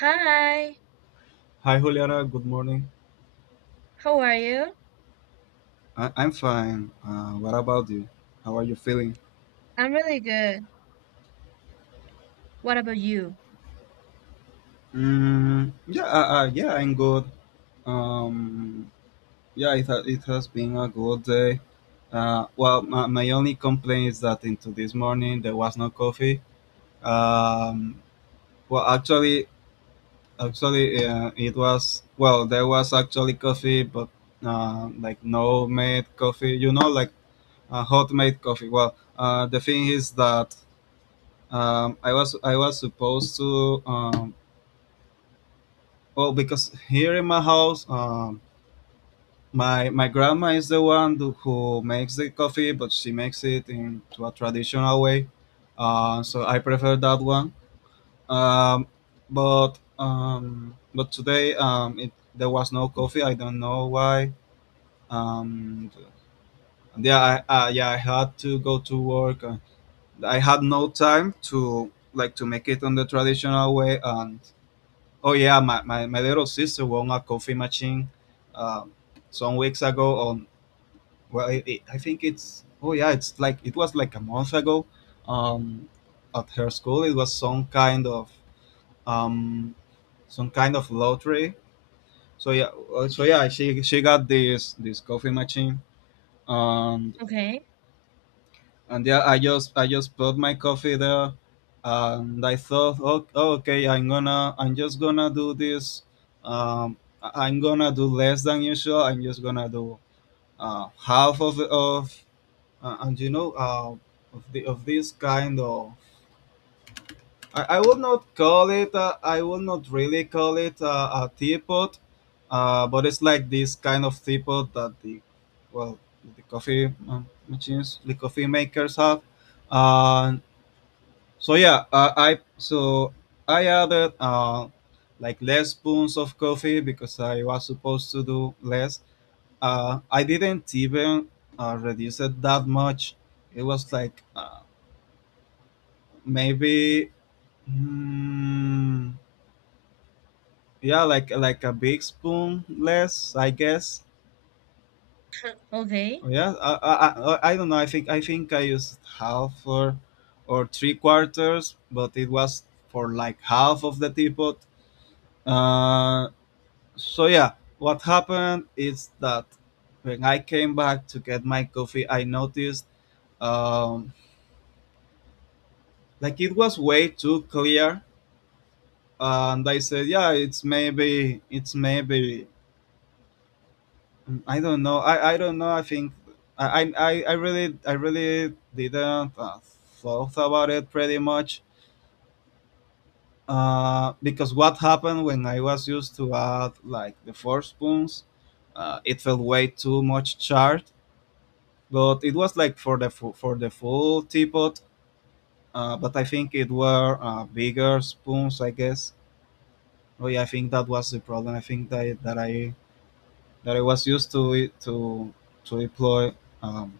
Hi, Hi, Juliana. Good morning. how are you? I'm fine. What about you? How are you feeling? I'm really good. What about you? Mm, yeah, yeah, I'm good. Um, yeah, it has been a good day. Well, my only complaint is that into this morning there was no coffee. Um, well, it was there was actually coffee, but like no made coffee. Like hot made coffee. Well, the thing is that I was supposed to, oh because here in my house, my grandma is the one who makes the coffee, but she makes it in to a traditional way. So I prefer that one. Um, but um, but today, there was no coffee. I don't know why. Um, yeah I, I yeah I had to go to work. I had no time to like to make it on the traditional way, and oh yeah, my little sister won a coffee machine um, some weeks ago. On well, it, I think it's like it was like a month ago. Um, at her school, it was some kind of, um, some kind of lottery. So she got this coffee machine. Um, Okay, and yeah, I just put my coffee there, and I thought, oh, okay, I'm just gonna do this. I'm gonna do less than usual. I'm just gonna do half of and of this kind of. I would not call it. I would not really call it a teapot, but it's like this kind of teapot that well, the coffee machines, the coffee makers have. Uh, so I added like less spoons of coffee because I was supposed to do less. I didn't even reduce it that much. It was like maybe, mm, yeah, like a big spoon less, I guess. okay. Oh, yeah, I don't know. I think I used half or three quarters, but it was for like half of the teapot. Uh, So what happened is that when I came back to get my coffee, I noticed um, like it was way too clear, and I said, yeah, it's maybe, I don't know, I don't know. I think I really didn't thought about it pretty much. Because what happened when I was used to add like the four spoons, it felt way too much charred, but it was like for for the full teapot. But I think it were bigger spoons, I guess. Oh yeah, I think that was the problem. I think that I was used to it to employ um,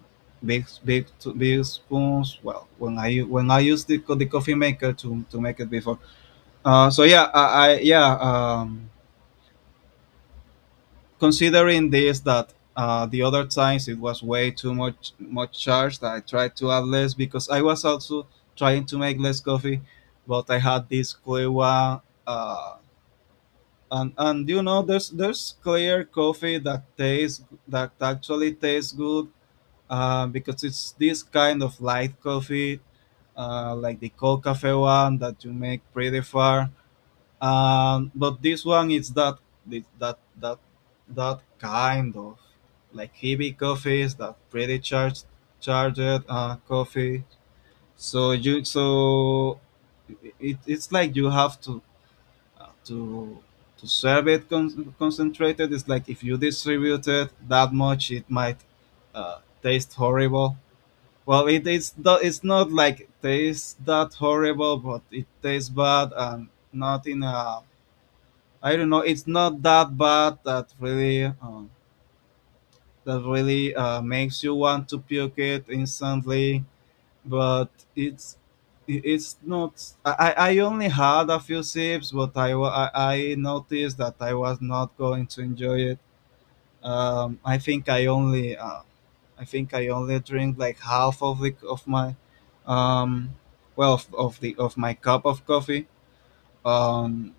big big big spoons. Well, when I used the coffee maker to make it before. So yeah, I yeah. Considering this that the other times it was way too much charged. I tried to add less because I was also trying to make less coffee, but I had this clear one. Uh, and and there's clear coffee that actually tastes good, because it's this kind of light coffee, like the cold cafe one that you make pretty far. But this one is that that that, that kind of like heavy coffees that pretty charged charged coffee. So it's like you have to, uh, to to serve it concentrated. It's like if you distribute it that much, it might taste horrible. Well, it's not like tastes that horrible, but it tastes bad and not in a... I don't know. It's not that bad that really makes you want to puke it instantly, but it's it's not. I only had a few sips, but I noticed that I was not going to enjoy it. I think I only I think I only drink like half of the of my um well of the of my cup of coffee. Um,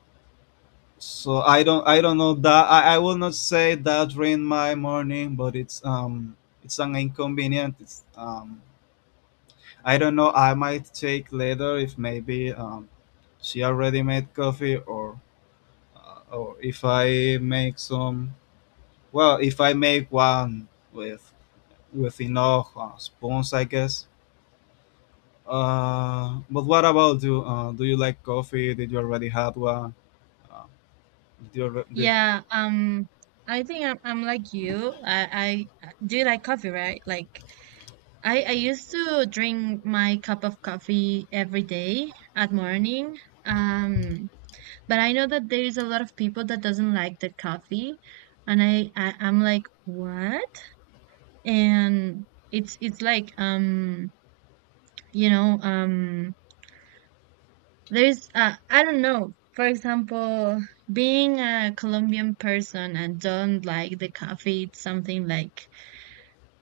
So, I don't know that I will not say that ruined my morning, but it's an inconvenient. It's, I don't know. I might take later if maybe she already made coffee or if I make some. Well, if I make one with with enough spoons, I guess. But what about you? Do you like coffee? Did you already had one? Uh, did you alre- did, Yeah, I think I'm like you. I Do you like coffee, right? Like I used to drink my cup of coffee every day at morning. Um, but I know that there is a lot of people that doesn't like the coffee, and I'm like, what? And it's like you know, um. There's, I don't know, for example, being a Colombian person and don't like the coffee, it's something like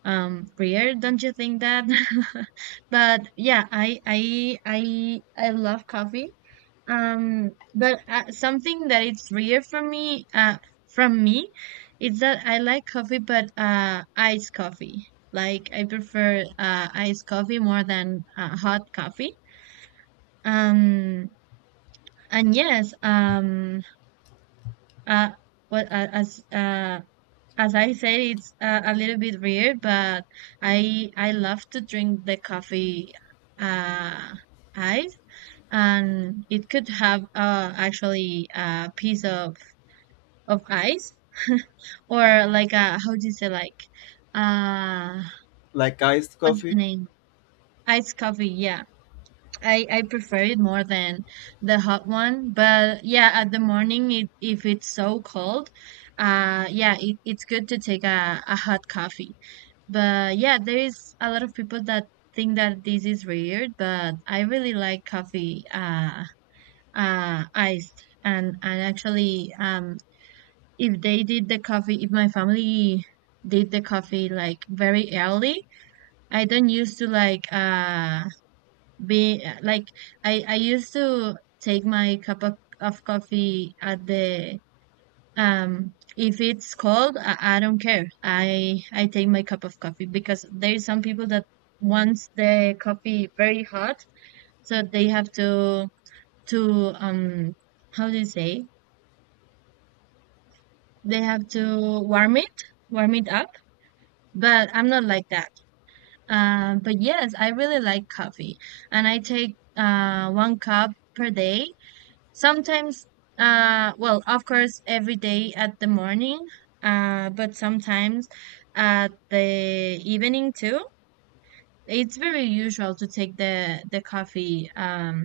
weird, don't you think that? But yeah, I love coffee. But something that it's rare for me, from me, is that I like coffee, but iced coffee. Like I prefer iced coffee more than hot coffee. Um, and yes, uh, as as I said, it's a little bit weird, but I love to drink the coffee uh, ice, and it could have actually a piece of ice. Or like a, how do you say, like, uh, Like iced what's the coffee? name? Ice coffee, yeah. I prefer it more than the hot one, but yeah, at the morning, if it's so cold, yeah, it's good to take a hot coffee. But yeah, there is a lot of people that think that this is weird, but I really like coffee, iced, and actually, if they did the coffee, if my family did the coffee like very early, I don't used to like, be like, I used to take my cup of coffee at the. If it's cold, I don't care, I take my cup of coffee because there's some people that wants the coffee very hot, so they have to, how do you say, they have to warm it up. But I'm not like that. But yes, I really like coffee and I take one cup per day. Sometimes, well, of course, every day at the morning, but sometimes at the evening too. It's very usual to take the coffee,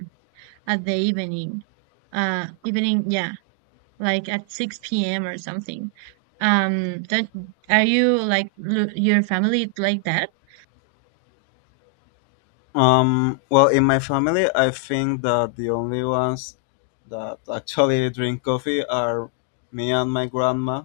at the evening, yeah, like at 6 p.m. or something. Don't, are you like your family like that? Well, in my family, I think that the only ones that actually drink coffee are me and my grandma.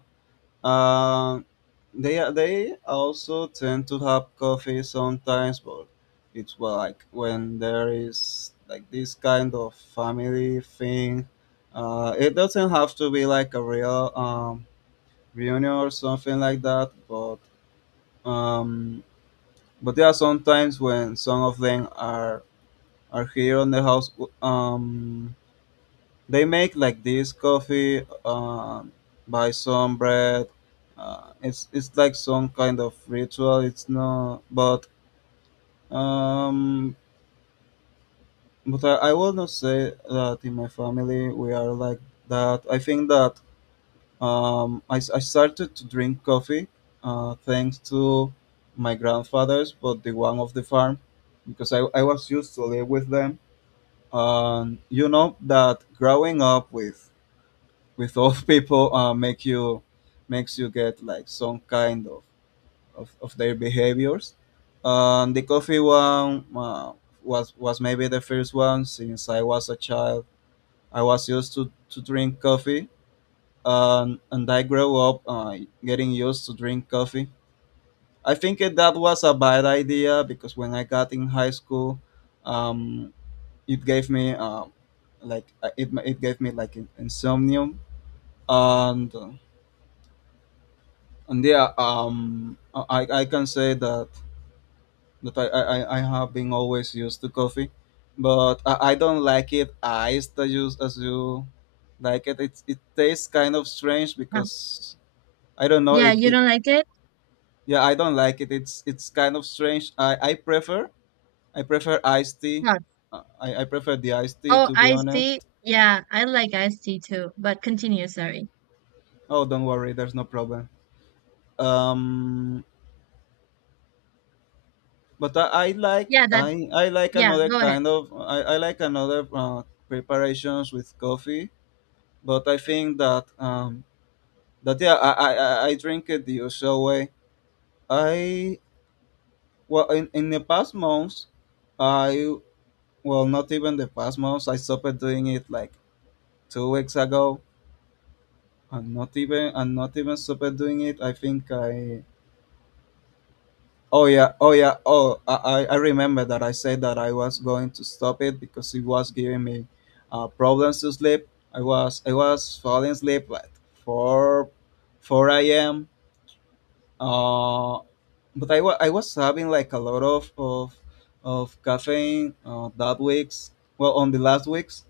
Um, they also tend to have coffee sometimes, but it's like when there is like this kind of family thing. It doesn't have to be like a real reunion or something like that, um, but there are sometimes when some of them are here on the house. Um, they make like this coffee, buy some bread. It's like some kind of ritual. It's not, um, but I will not say that in my family we are like that. I think that I started to drink coffee, thanks to my grandfathers, but the one of the farm, because I was used to live with them. You know that growing up with old people makes you get like some kind of their behaviors. The coffee one was maybe the first one since I was a child. I was used to drink coffee. And I grew up, getting used to drink coffee. I think that was a bad idea because when I got in high school. Um, it gave me like it it gave me like insomnia, and uh, and yeah, I can say that I have been always used to coffee, but I don't like it iced as you like it. It tastes kind of strange Uh, because I don't know. yeah, it you it don't like it? Yeah, I don't like it. It's kind of strange. I prefer iced tea. No. I prefer the iced tea, Oh, to be I see. honest. Yeah, I like iced tea too, but continue, sorry. Oh, don't worry, there's no problem. um but I, I like Yeah, I, I like yeah, another go ahead. kind of I like another preparations with coffee. But I think that that yeah, I drink it the usual way. I well, in the past months, I well not even the past months I stopped doing it like 2 weeks ago. And not even stopped doing it. I think I Oh yeah, oh yeah, I remember that I said that I was going to stop it because it was giving me problems to sleep. I was falling asleep at four 4 a.m. Uh, but I was having like a lot of caffeine that weeks. Well, on the last weeks,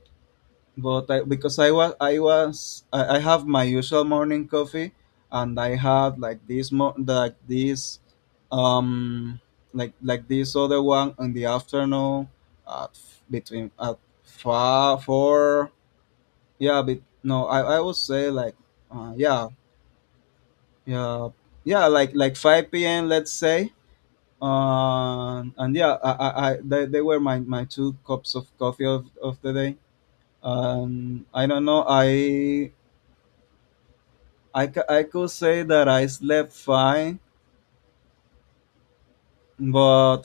because I have my usual morning coffee, and I had like this um this other one in the afternoon, between at five four, yeah, but no, I would say like, yeah, yeah, yeah, like 5 p.m., let's say. And yeah, they were my two cups of coffee of the day. I don't know. I could say that I slept fine, but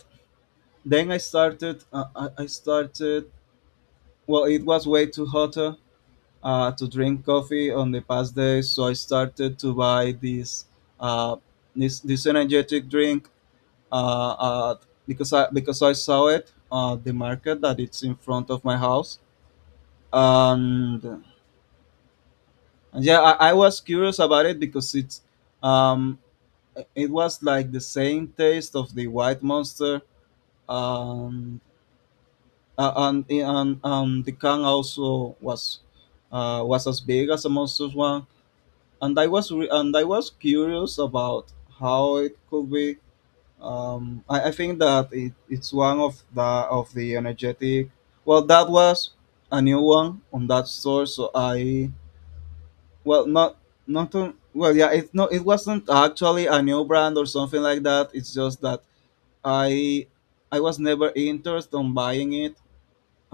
then I started well it was way too hot to drink coffee on the past day, so I started to buy uh, this energetic drink uh, uh, because I saw it at the market that it's in front of my house and yeah I was curious about it because it's um, it was like the same taste of the white monster um and the can also was as big as a monster's one and I was curious about how it could be. I think that it's one of the energetic well that was a new one on that store. So I well not not on, well yeah It no it wasn't actually a new brand or something like that. It's just that i I was never interested on buying it,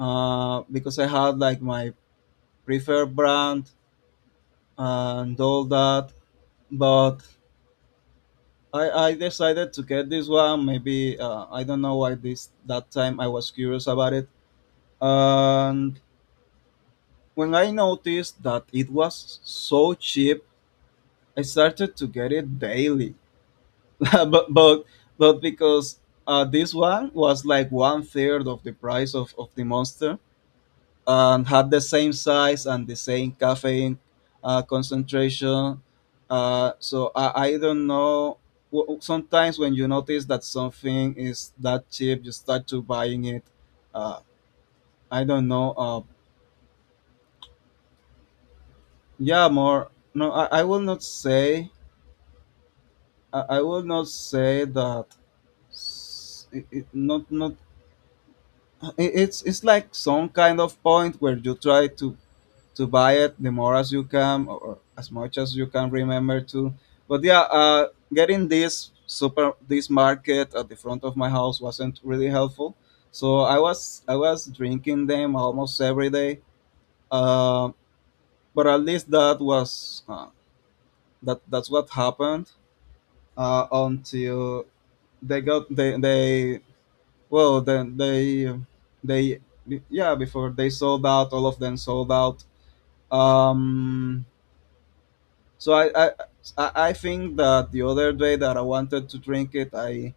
because I had like my preferred brand and all that. But I decided to get this one. Maybe I don't know why this that time I was curious about it. And when I noticed that it was so cheap, I started to get it daily. but but but Because this one was like one third of the price of the monster and had the same size and the same caffeine concentration. So I don't know. Sometimes when you notice that something is that cheap, you start to buying it. Uh, I don't know. Yeah, more. No, I will not say. I will not say that. Not not. It's like some kind of point where you try to buy it the more as you can, or as much as you can remember to. But yeah, getting this super this market at the front of my house, wasn't really helpful. So I was drinking them almost every day, uh, but at least that was that's what happened, until they got they well then they yeah before they sold out. All of them sold out. um So I I I think that the other day that I wanted to drink it, I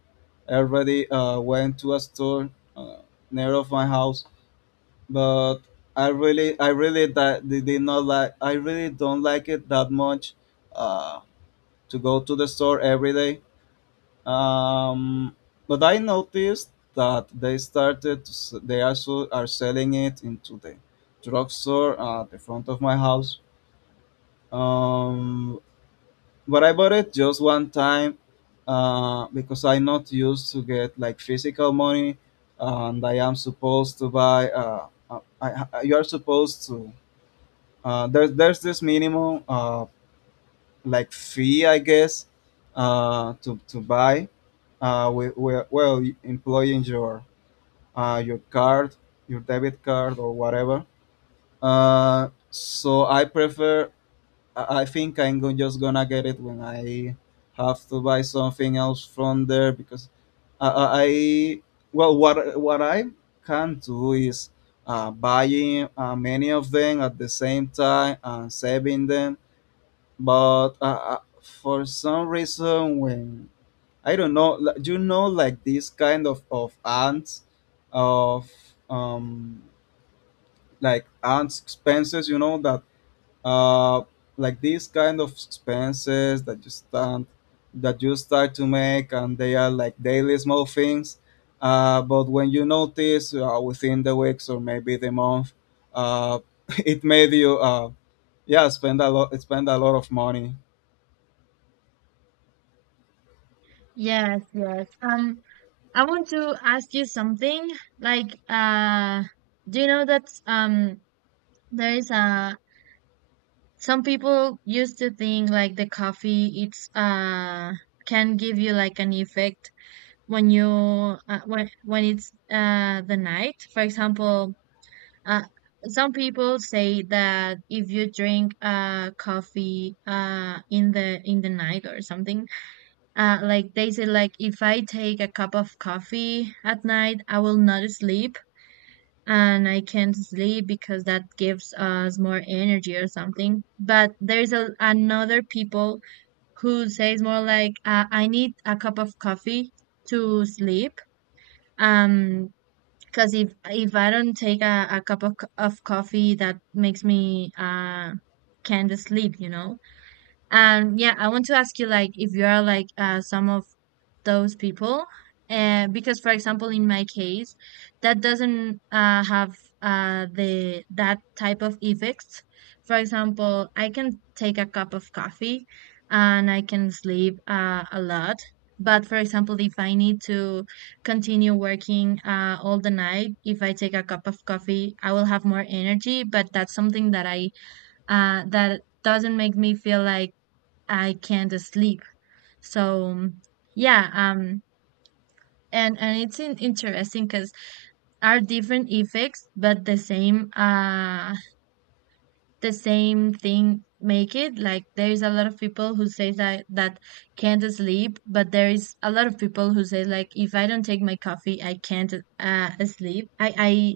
already went to a store uh, near of my house, but I really that did not like I really don't like it that much, uh, to go to the store every day. Um, but I noticed that they started to, they also are selling it into the drugstore at the front of my house. Um, but I bought it just one time, because I'm not used to get like physical money, and I am supposed to buy. You are supposed to. There's this minimum like fee, I guess, to buy. Well, employing your card, your debit card or whatever. So I prefer. I think I'm just gonna get it when I have to buy something else from there because I, I, I what I can do is buying many of them at the same time and saving them. But For some reason, when I don't know, you know, like this kind of ants of um like ants expenses, you know that uh, like these kind of expenses that you start to make, and they are like daily small things, but when you notice, within the weeks or maybe the month, uh, it made you yeah spend a lot, spend a lot of money. Yes, yes. I want to ask you something. Like, do you know that, there is, some people used to think like the coffee, it's can give you like an effect when you, when it's the night. For example, uh, some people say that if you drink coffee in the night or something, like they said, like if I take a cup of coffee at night, I will not sleep and I can't sleep because that gives us more energy or something. But there's another people who says more like, I need a cup of coffee to sleep. Um, because if I don't take a cup of coffee, that makes me can't sleep, you know. And yeah, I want to ask you like if you are like, some of those people, and because, for example, in my case, that doesn't, have, the that type of effects. For example, I can take a cup of coffee and I can sleep a lot. But for example, if I need to continue working all the night, if I take a cup of coffee I will have more energy, but that's something that doesn't make me feel like I can't sleep. So yeah, and it's interesting because, are different effects but the same thing, make it like there is a lot of people who say that can't sleep, but there is a lot of people who say like if I don't take my coffee, I can't sleep. I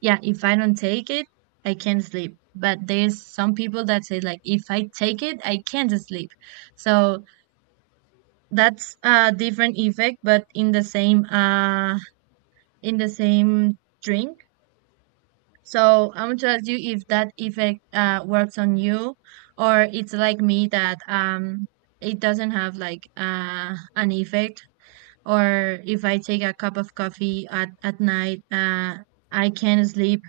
Yeah, if I don't take it, I can't sleep. But there's some people that say like if I take it, I can't sleep. So that's a different effect but in the same drink. So I want to ask you if that effect works on you, or it's like me that, it doesn't have like, an effect, or if I take a cup of coffee at night, I can sleep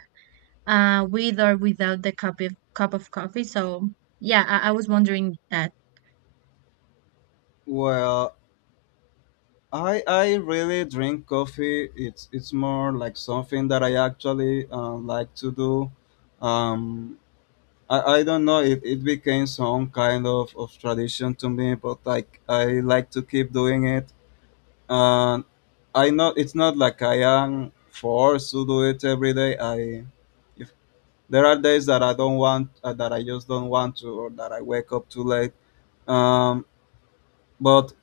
with or without the cup of coffee. So yeah, I was wondering that. Well, I really drink coffee. It's more like something that I actually like to do. um, I don't know, it became some kind of tradition to me, but like I like to keep doing it. And I know it's not like I am forced to do it every day. I if there are days that I don't want, that I just don't want to, or that I wake up too late, um, but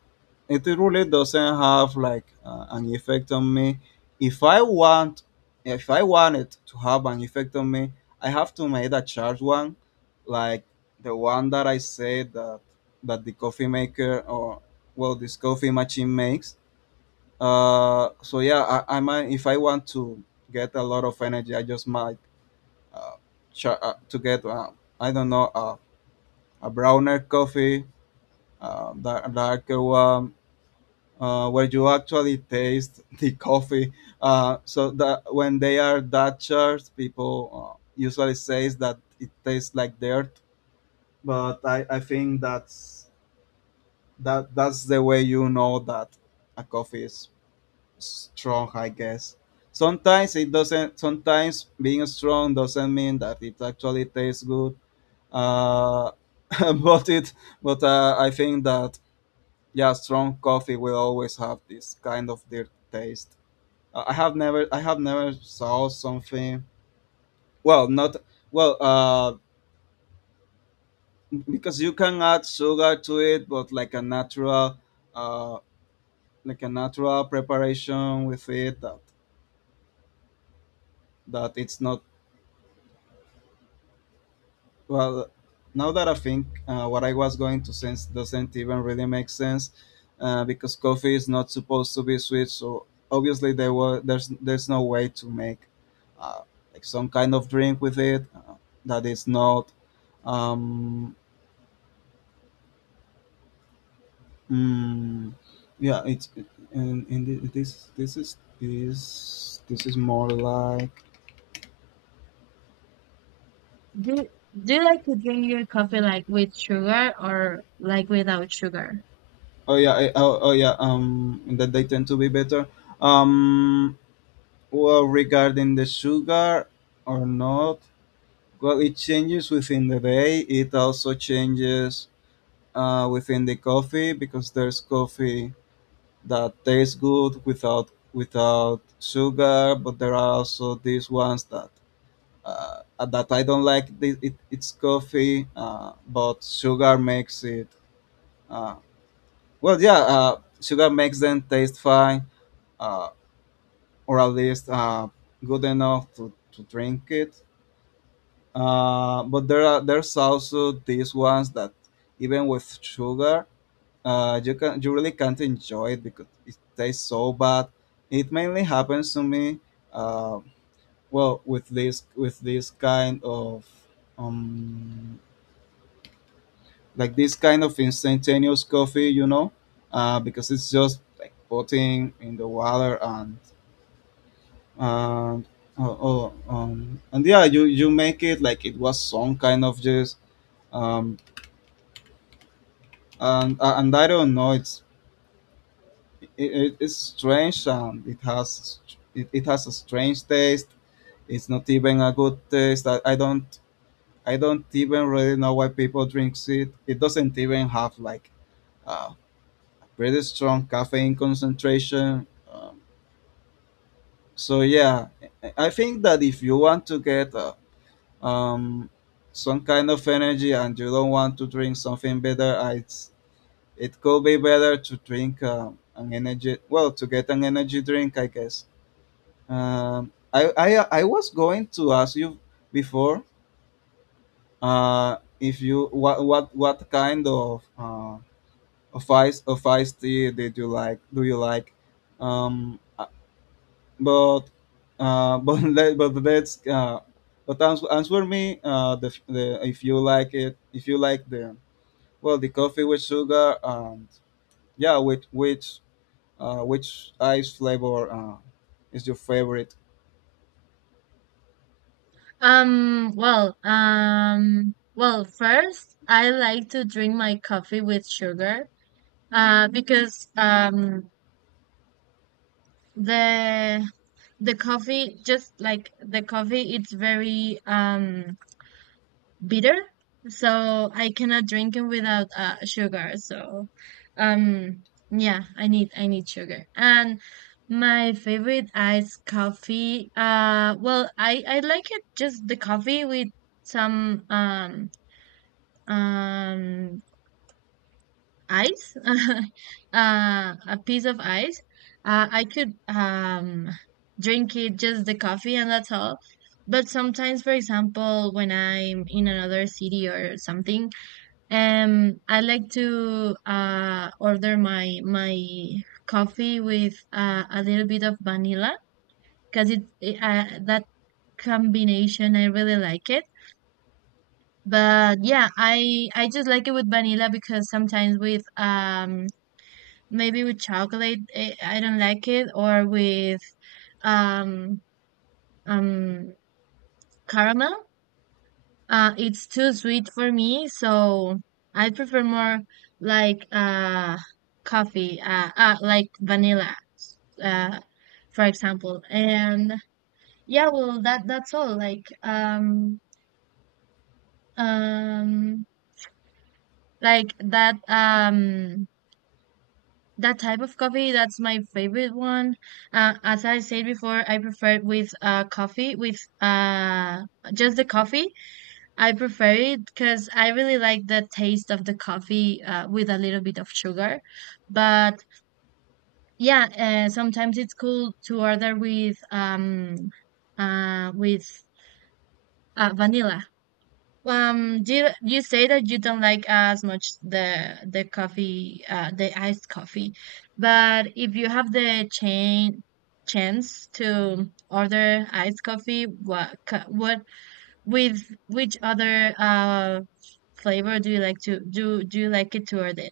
it really doesn't have like an effect on me. if i want if I want it to have an effect on me, I have to make a charged one. Like the one that I said that that the coffee maker, or well this coffee machine makes. So yeah, I might, if I want to get a lot of energy, I just might, uh, to get I don't know, a browner coffee, uh, darker one, where you actually taste the coffee. So that when they are Dutchers, people usually says that it tastes like dirt. But I think that's that's the way you know that a coffee is strong, I guess. Sometimes it doesn't. Sometimes being strong doesn't mean that it actually tastes good. Uh, but it but I think that yeah, strong coffee will always have this kind of dirt taste. I have never saw something. Well, not well because you can add sugar to it, but like a natural, uh, like a natural preparation with it, that it's not, well. Now that I think, what I was going to sense doesn't even really make sense, because coffee is not supposed to be sweet. So obviously there were there's no way to make uh, like some kind of drink with it, that is not, um, mm, yeah, it's. And thi- this is This is more like, Do do you like to drink your coffee like with sugar or like without sugar? oh yeah. Oh, oh yeah, that they tend to be better. um well regarding the sugar or not, well it changes within the day. It also changes, within the coffee, because there's coffee that tastes good without sugar, but there are also these ones that, that I don't like the, it's coffee, but sugar makes it. Uh, Sugar makes them taste fine, uh, or at least good enough to drink it. But there are there's also these ones that even with sugar, you can, you really can't enjoy it because it tastes so bad. It mainly happens to me. Uh, well, with this, with this kind of, um like this kind of instantaneous coffee, you know, because it's just like putting in the water, and and yeah, you make it like it was some kind of juice, um, and I don't know, it's, it, it's strange, and it has, it has a strange taste. It's not even a good taste. I don't even really know why people drink it. It doesn't even have like uh, pretty strong caffeine concentration. Um, so yeah, I think that if you want to get um, some kind of energy and you don't want to drink something better, it's, it could be better to drink an energy. Well, to get an energy drink, I guess. I was going to ask you before if you, what kind of ice, of iced tea did you like? Do you like? Um, but but let's answer me the, if you like it, if you like the, well the coffee with sugar, and yeah with which ice flavor is your favorite? Well, first I like to drink my coffee with sugar, because, the the coffee, just like the coffee, it's very bitter, so I cannot drink it without sugar. So, um, yeah, I need sugar. And my favorite iced coffee, well, I like it just the coffee with some, um ice. A piece of ice, I could, drink it just the coffee, and that's all. But sometimes, for example, when I'm in another city or something, I like to order my coffee with, a little bit of vanilla, because, it that combination I really like it. But yeah, I just like it with vanilla, because sometimes with, maybe with chocolate, I don't like it, or with, um um caramel. It's too sweet for me, so I prefer more like coffee, like vanilla, uh for example. And yeah, well that's all. Like, um like that. That type of coffee, that's my favorite one. As I said before, I prefer it with, coffee, with, just the coffee. I prefer it because I really like the taste of the coffee, with a little bit of sugar. But yeah, sometimes it's cool to order with vanilla. Did you say that you don't like as much the coffee, the iced coffee, but if you have the chain chance to order iced coffee, what, what, with which other flavor do you like it to order?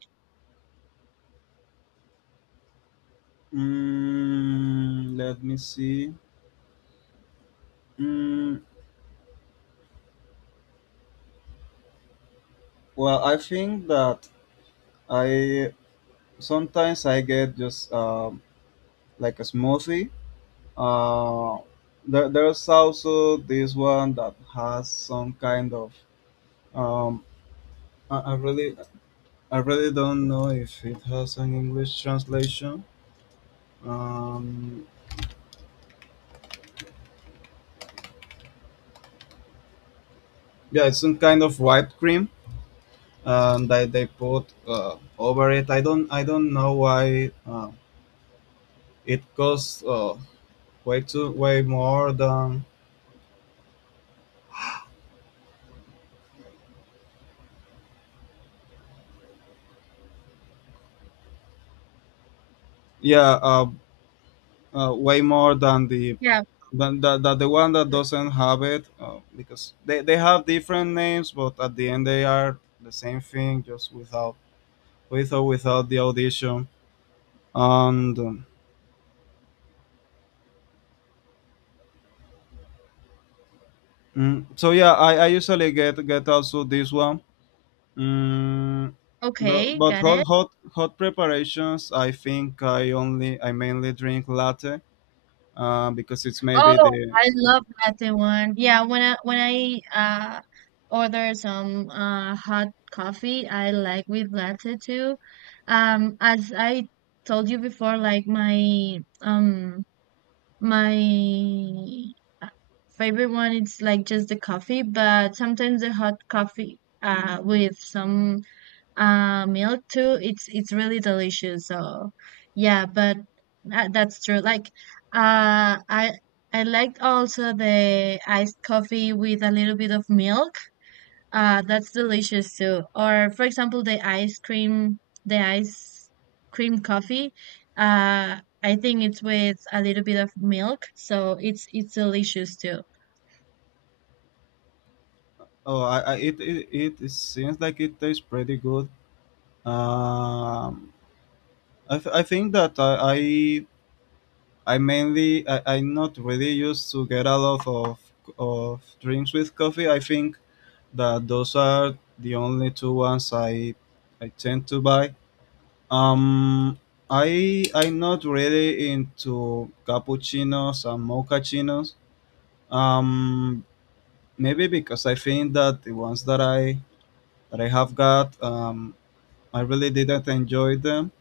Mm, let me see. Mm, well, I think that I sometimes I get just like a smoothie. Uh, there's also this one that has some kind of, um, I, I really I really don't know if it has an English translation. Um, yeah, it's some kind of whipped cream, that they put over it. I don't know why it costs, uh, way more than, yeah way more than the, Yeah. That the one that doesn't have it, because they have different names, but at the end they are the same thing, just without, with or without the audition. And Mm, so yeah I usually get also this one. Mm, but Okay, but got it. Hot preparations, I think I only, I mainly drink latte, because it's maybe Oh, the, I love latte one. Yeah, when I order some hot coffee, I like with latte too. As I told you before, like my uh, favorite one, it's like just the coffee, but sometimes the hot coffee with some milk too, it's really delicious, so yeah. But that's true, like uh i I liked also the iced coffee with a little bit of milk, that's delicious too. Or for example the ice cream coffee, I think it's with a little bit of milk, so it's delicious too. oh. I, it it seems like it tastes pretty good. um I think that I'm not really used to get a lot of drinks with coffee. I think that those are the only two ones I tend to buy. Um, I I'm not really into cappuccinos and mochachinos. Um, Maybe because I think that the ones that I have got, I really didn't enjoy them.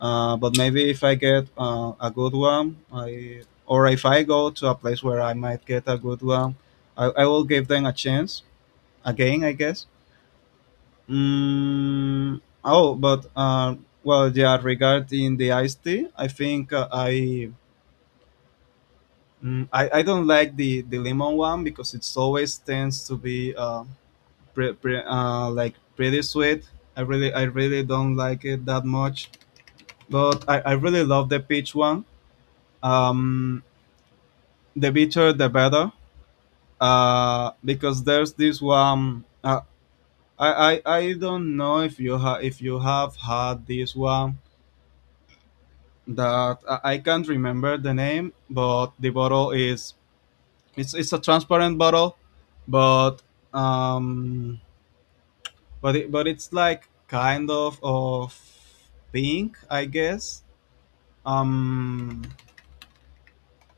But maybe if I get a good one, I, or if I go to a place where I might get a good one, I will give them a chance again, I guess. Mm, oh, but well, yeah. Regarding the iced tea, I think mm, I don't like the lemon one because it's always tends to be like pretty sweet. I really don't like it that much. But I really love the peach one. Um, the better, the better, because there's this one, uh, I don't know if if you have had this one, that I can't remember the name, but the bottle is, it's a transparent bottle, but um but it's like kind of pink I guess. um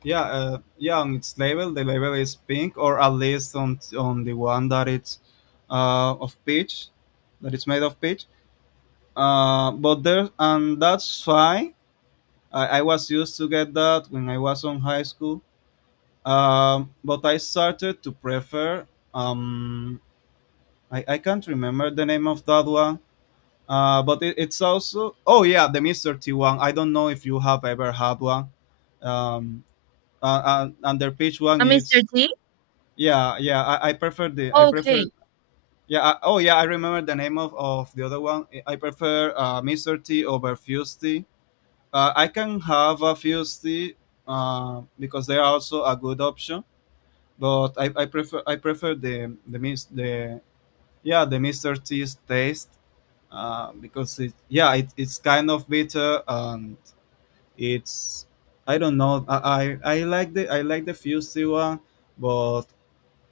Yeah, yeah. On its label, the label is pink, or at least on the one that it's of peach, that it's made of peach. And that's why I was used to get that when I was on high school. But I started to prefer. Um, I can't remember the name of that one. But it's also oh yeah, the Mister T one. I don't know if you have ever had one. Um, uh, and their peach one Mr. is T? yeah, yeah, I prefer the I prefer Okay. yeah. I, oh yeah, I remember the name of the other one. I prefer Mister T over Fuse Tea. I can have a Fuse Tea because they are also a good option. But I prefer I prefer the mis the yeah the Mister T's taste because it's kind of bitter and it's I don't know I like the I like the Fuse Tea one but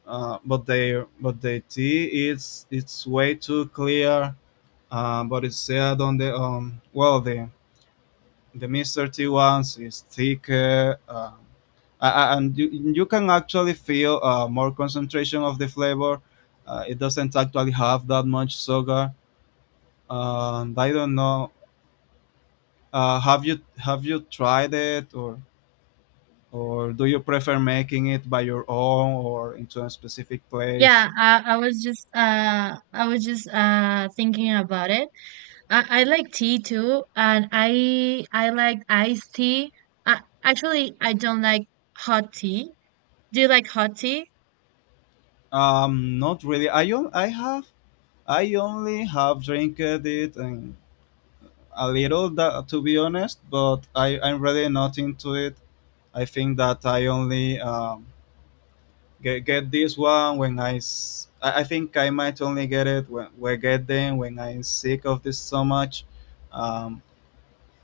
they tea is it's way too clear but it's said on the well the Mr. T ones is thicker a- and you can actually feel more concentration of the flavor. It doesn't actually have that much sugar and I don't know. Have you tried it, or do you prefer making it by your own or into a specific place? Yeah, I was just thinking about it. I like tea too, and I like iced tea. Actually, I don't like hot tea. Do you like hot tea? Not really. I have I only have drank it and a little that, to be honest, but I'm really not into it. I think that I only get this one when I think I might only get it when get them when I'm sick of this so much. Um,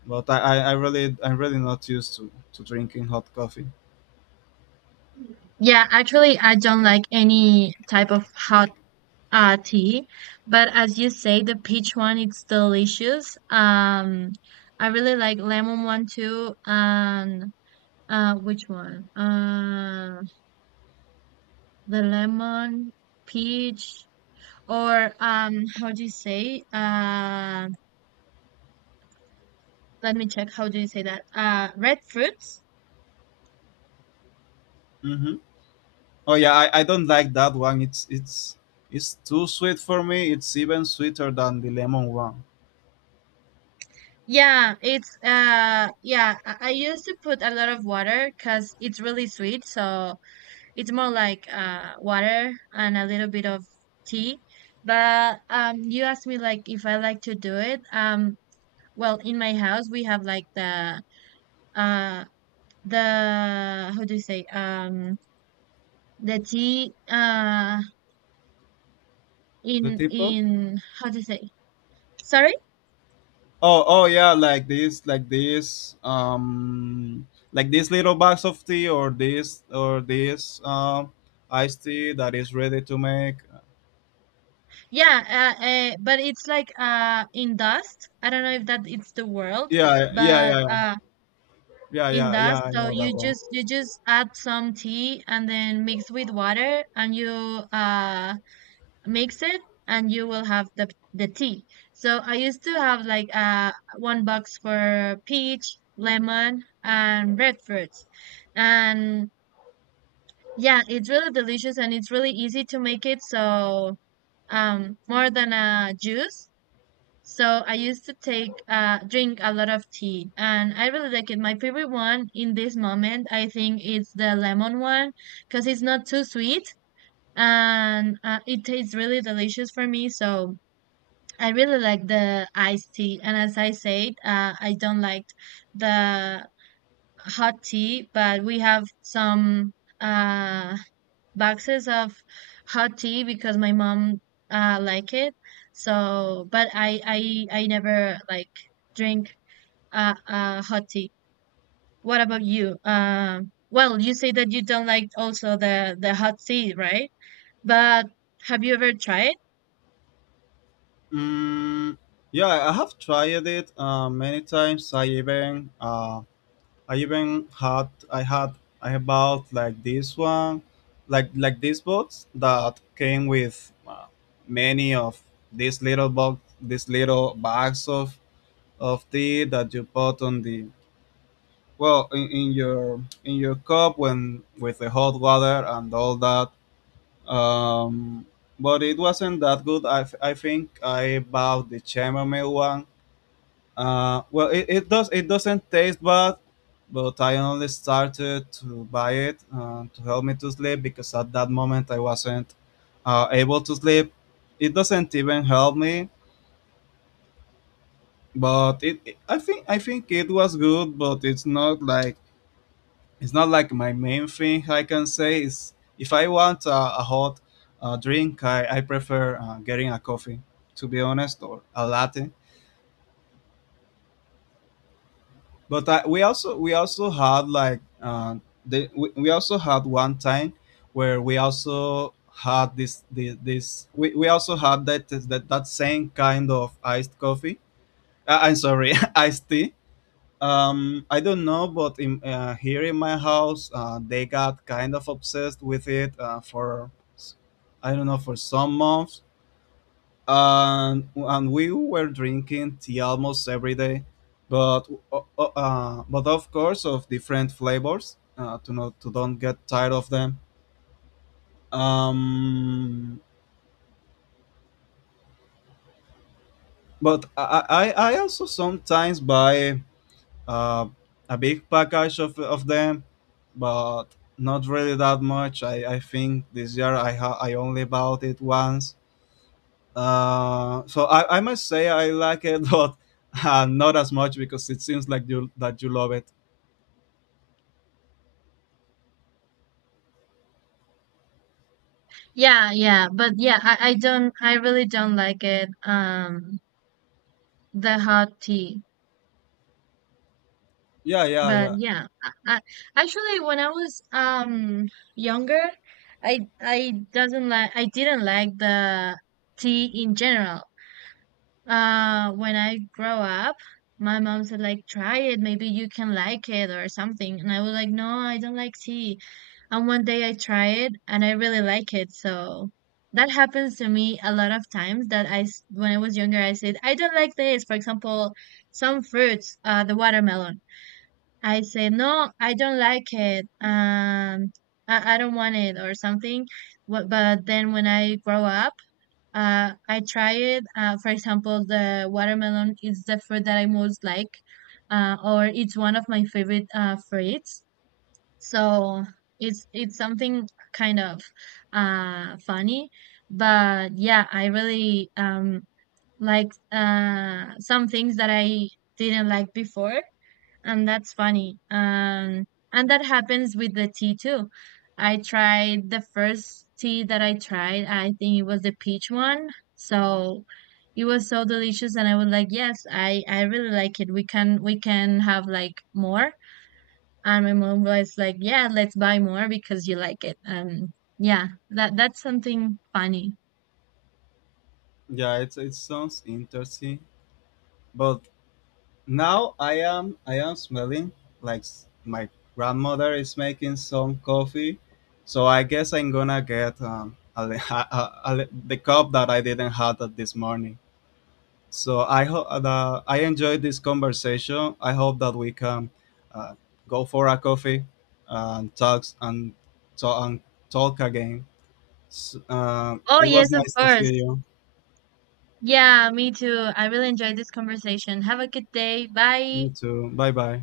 but I really I'm really not used to drinking hot coffee. Yeah, actually, I don't like any type of hot, tea, but as you say, the peach one it's delicious. I really like lemon one too, and, which one? The lemon, peach, or, how do you say? Let me check, how do you say that, red fruits? Oh yeah, I don't like that one. It's it's too sweet for me. It's even sweeter than the lemon one. Yeah, it's yeah, I used to put a lot of water because it's really sweet, so it's more like, water and a little bit of tea. But, you asked me, like, if I like to do it. Well, in my house we have like the uh the, how do you say, the tea, The teapot? in how do you say? Sorry. Oh oh yeah, like this, like this, like this little box of tea or this iced tea that is ready to make. Yeah, but it's like in dust. I don't know if that it's the world, Yeah, yeah, but yeah, yeah, in yeah, yeah, yeah, dust. I So know you that one. just you just add some tea and then mix with water and you uh mix it, and you will have the tea. So I used to have like one box for peach, lemon, and red fruits, and yeah, it's really delicious and it's really easy to make it. So, more than a juice. So I used to take drink a lot of tea, and I really like it. My favorite one in this moment, I think, is the lemon one because it's not too sweet, and, it tastes really delicious for me. So I really like the iced tea. And as I said, I don't like the hot tea, but we have some uh boxes of hot tea because my mom like it. So, but I never like drink, hot tea. What about you? Well, you say that you don't like also the hot tea, right? But have you ever tried? Mm, yeah, I have tried it many times. I even had I had I had bought like this one, like these box that came with many of these little box, these little bags of tea that you put on the well in your in your cup when with the hot water and all that. Um, but it wasn't that good. I think I bought the chamomile one. Well, it doesn't taste bad, but I only started to buy it to help me to sleep because at that moment I wasn't able to sleep. It doesn't even help me, but I think it was good, but it's not like my main thing. I can say is if I want a hot drink, I prefer getting a coffee. To be honest, or a latte. But we also had like we, also had one time where we also had this this, this we also had that same kind of iced coffee I'm sorry iced tea. I don't know, but in here in my house they got kind of obsessed with it for s- I don't know for some months and we were drinking tea almost every day, but but of course of different flavors to not to don't get tired of them. Um, but I also sometimes buy uh, a big package of them, but not really that much. I think this year I only bought it once. So I must say I like it, but not as much because it seems like you that you love it. Yeah, yeah, but yeah, I really don't like it. The hot tea. Yeah, yeah, But yeah, yeah, actually, when I was younger, I didn't like the tea in general. When I grow up, my mom said like try it, maybe you can like it, or something, and I was like no, I don't like tea. And one day I try it and I really like it. So that happens to me a lot of times, that when I was younger I said I don't like this. For example, some fruits, the watermelon. I say, no, I don't like it. I don't want it or something. But then when I grow up, I try it. For example, the watermelon is the fruit that I most like, or it's one of my favorite, fruits. So it's something kind of, funny. But yeah, I really, like, some things that I didn't like before, and that's funny. And that happens with the tea too. I tried the first tea that I tried, I think it was the peach one. So it was so delicious and I was like, yes, I really like it. We can have like more. And my mom was like, yeah, let's buy more because you like it. Yeah, that's something funny. yeah. It sounds interesting, but now I am smelling like my grandmother is making some coffee, so I guess I'm gonna get the cup that I didn't have that this morning. So I hope that I enjoyed this conversation. I hope that we can uh, go for a coffee and talk and talk and talk again. S Oh It was yes, of nice to see course. you. Yeah, me too. I really enjoyed this conversation. Have a good day. Bye. You too. Bye bye.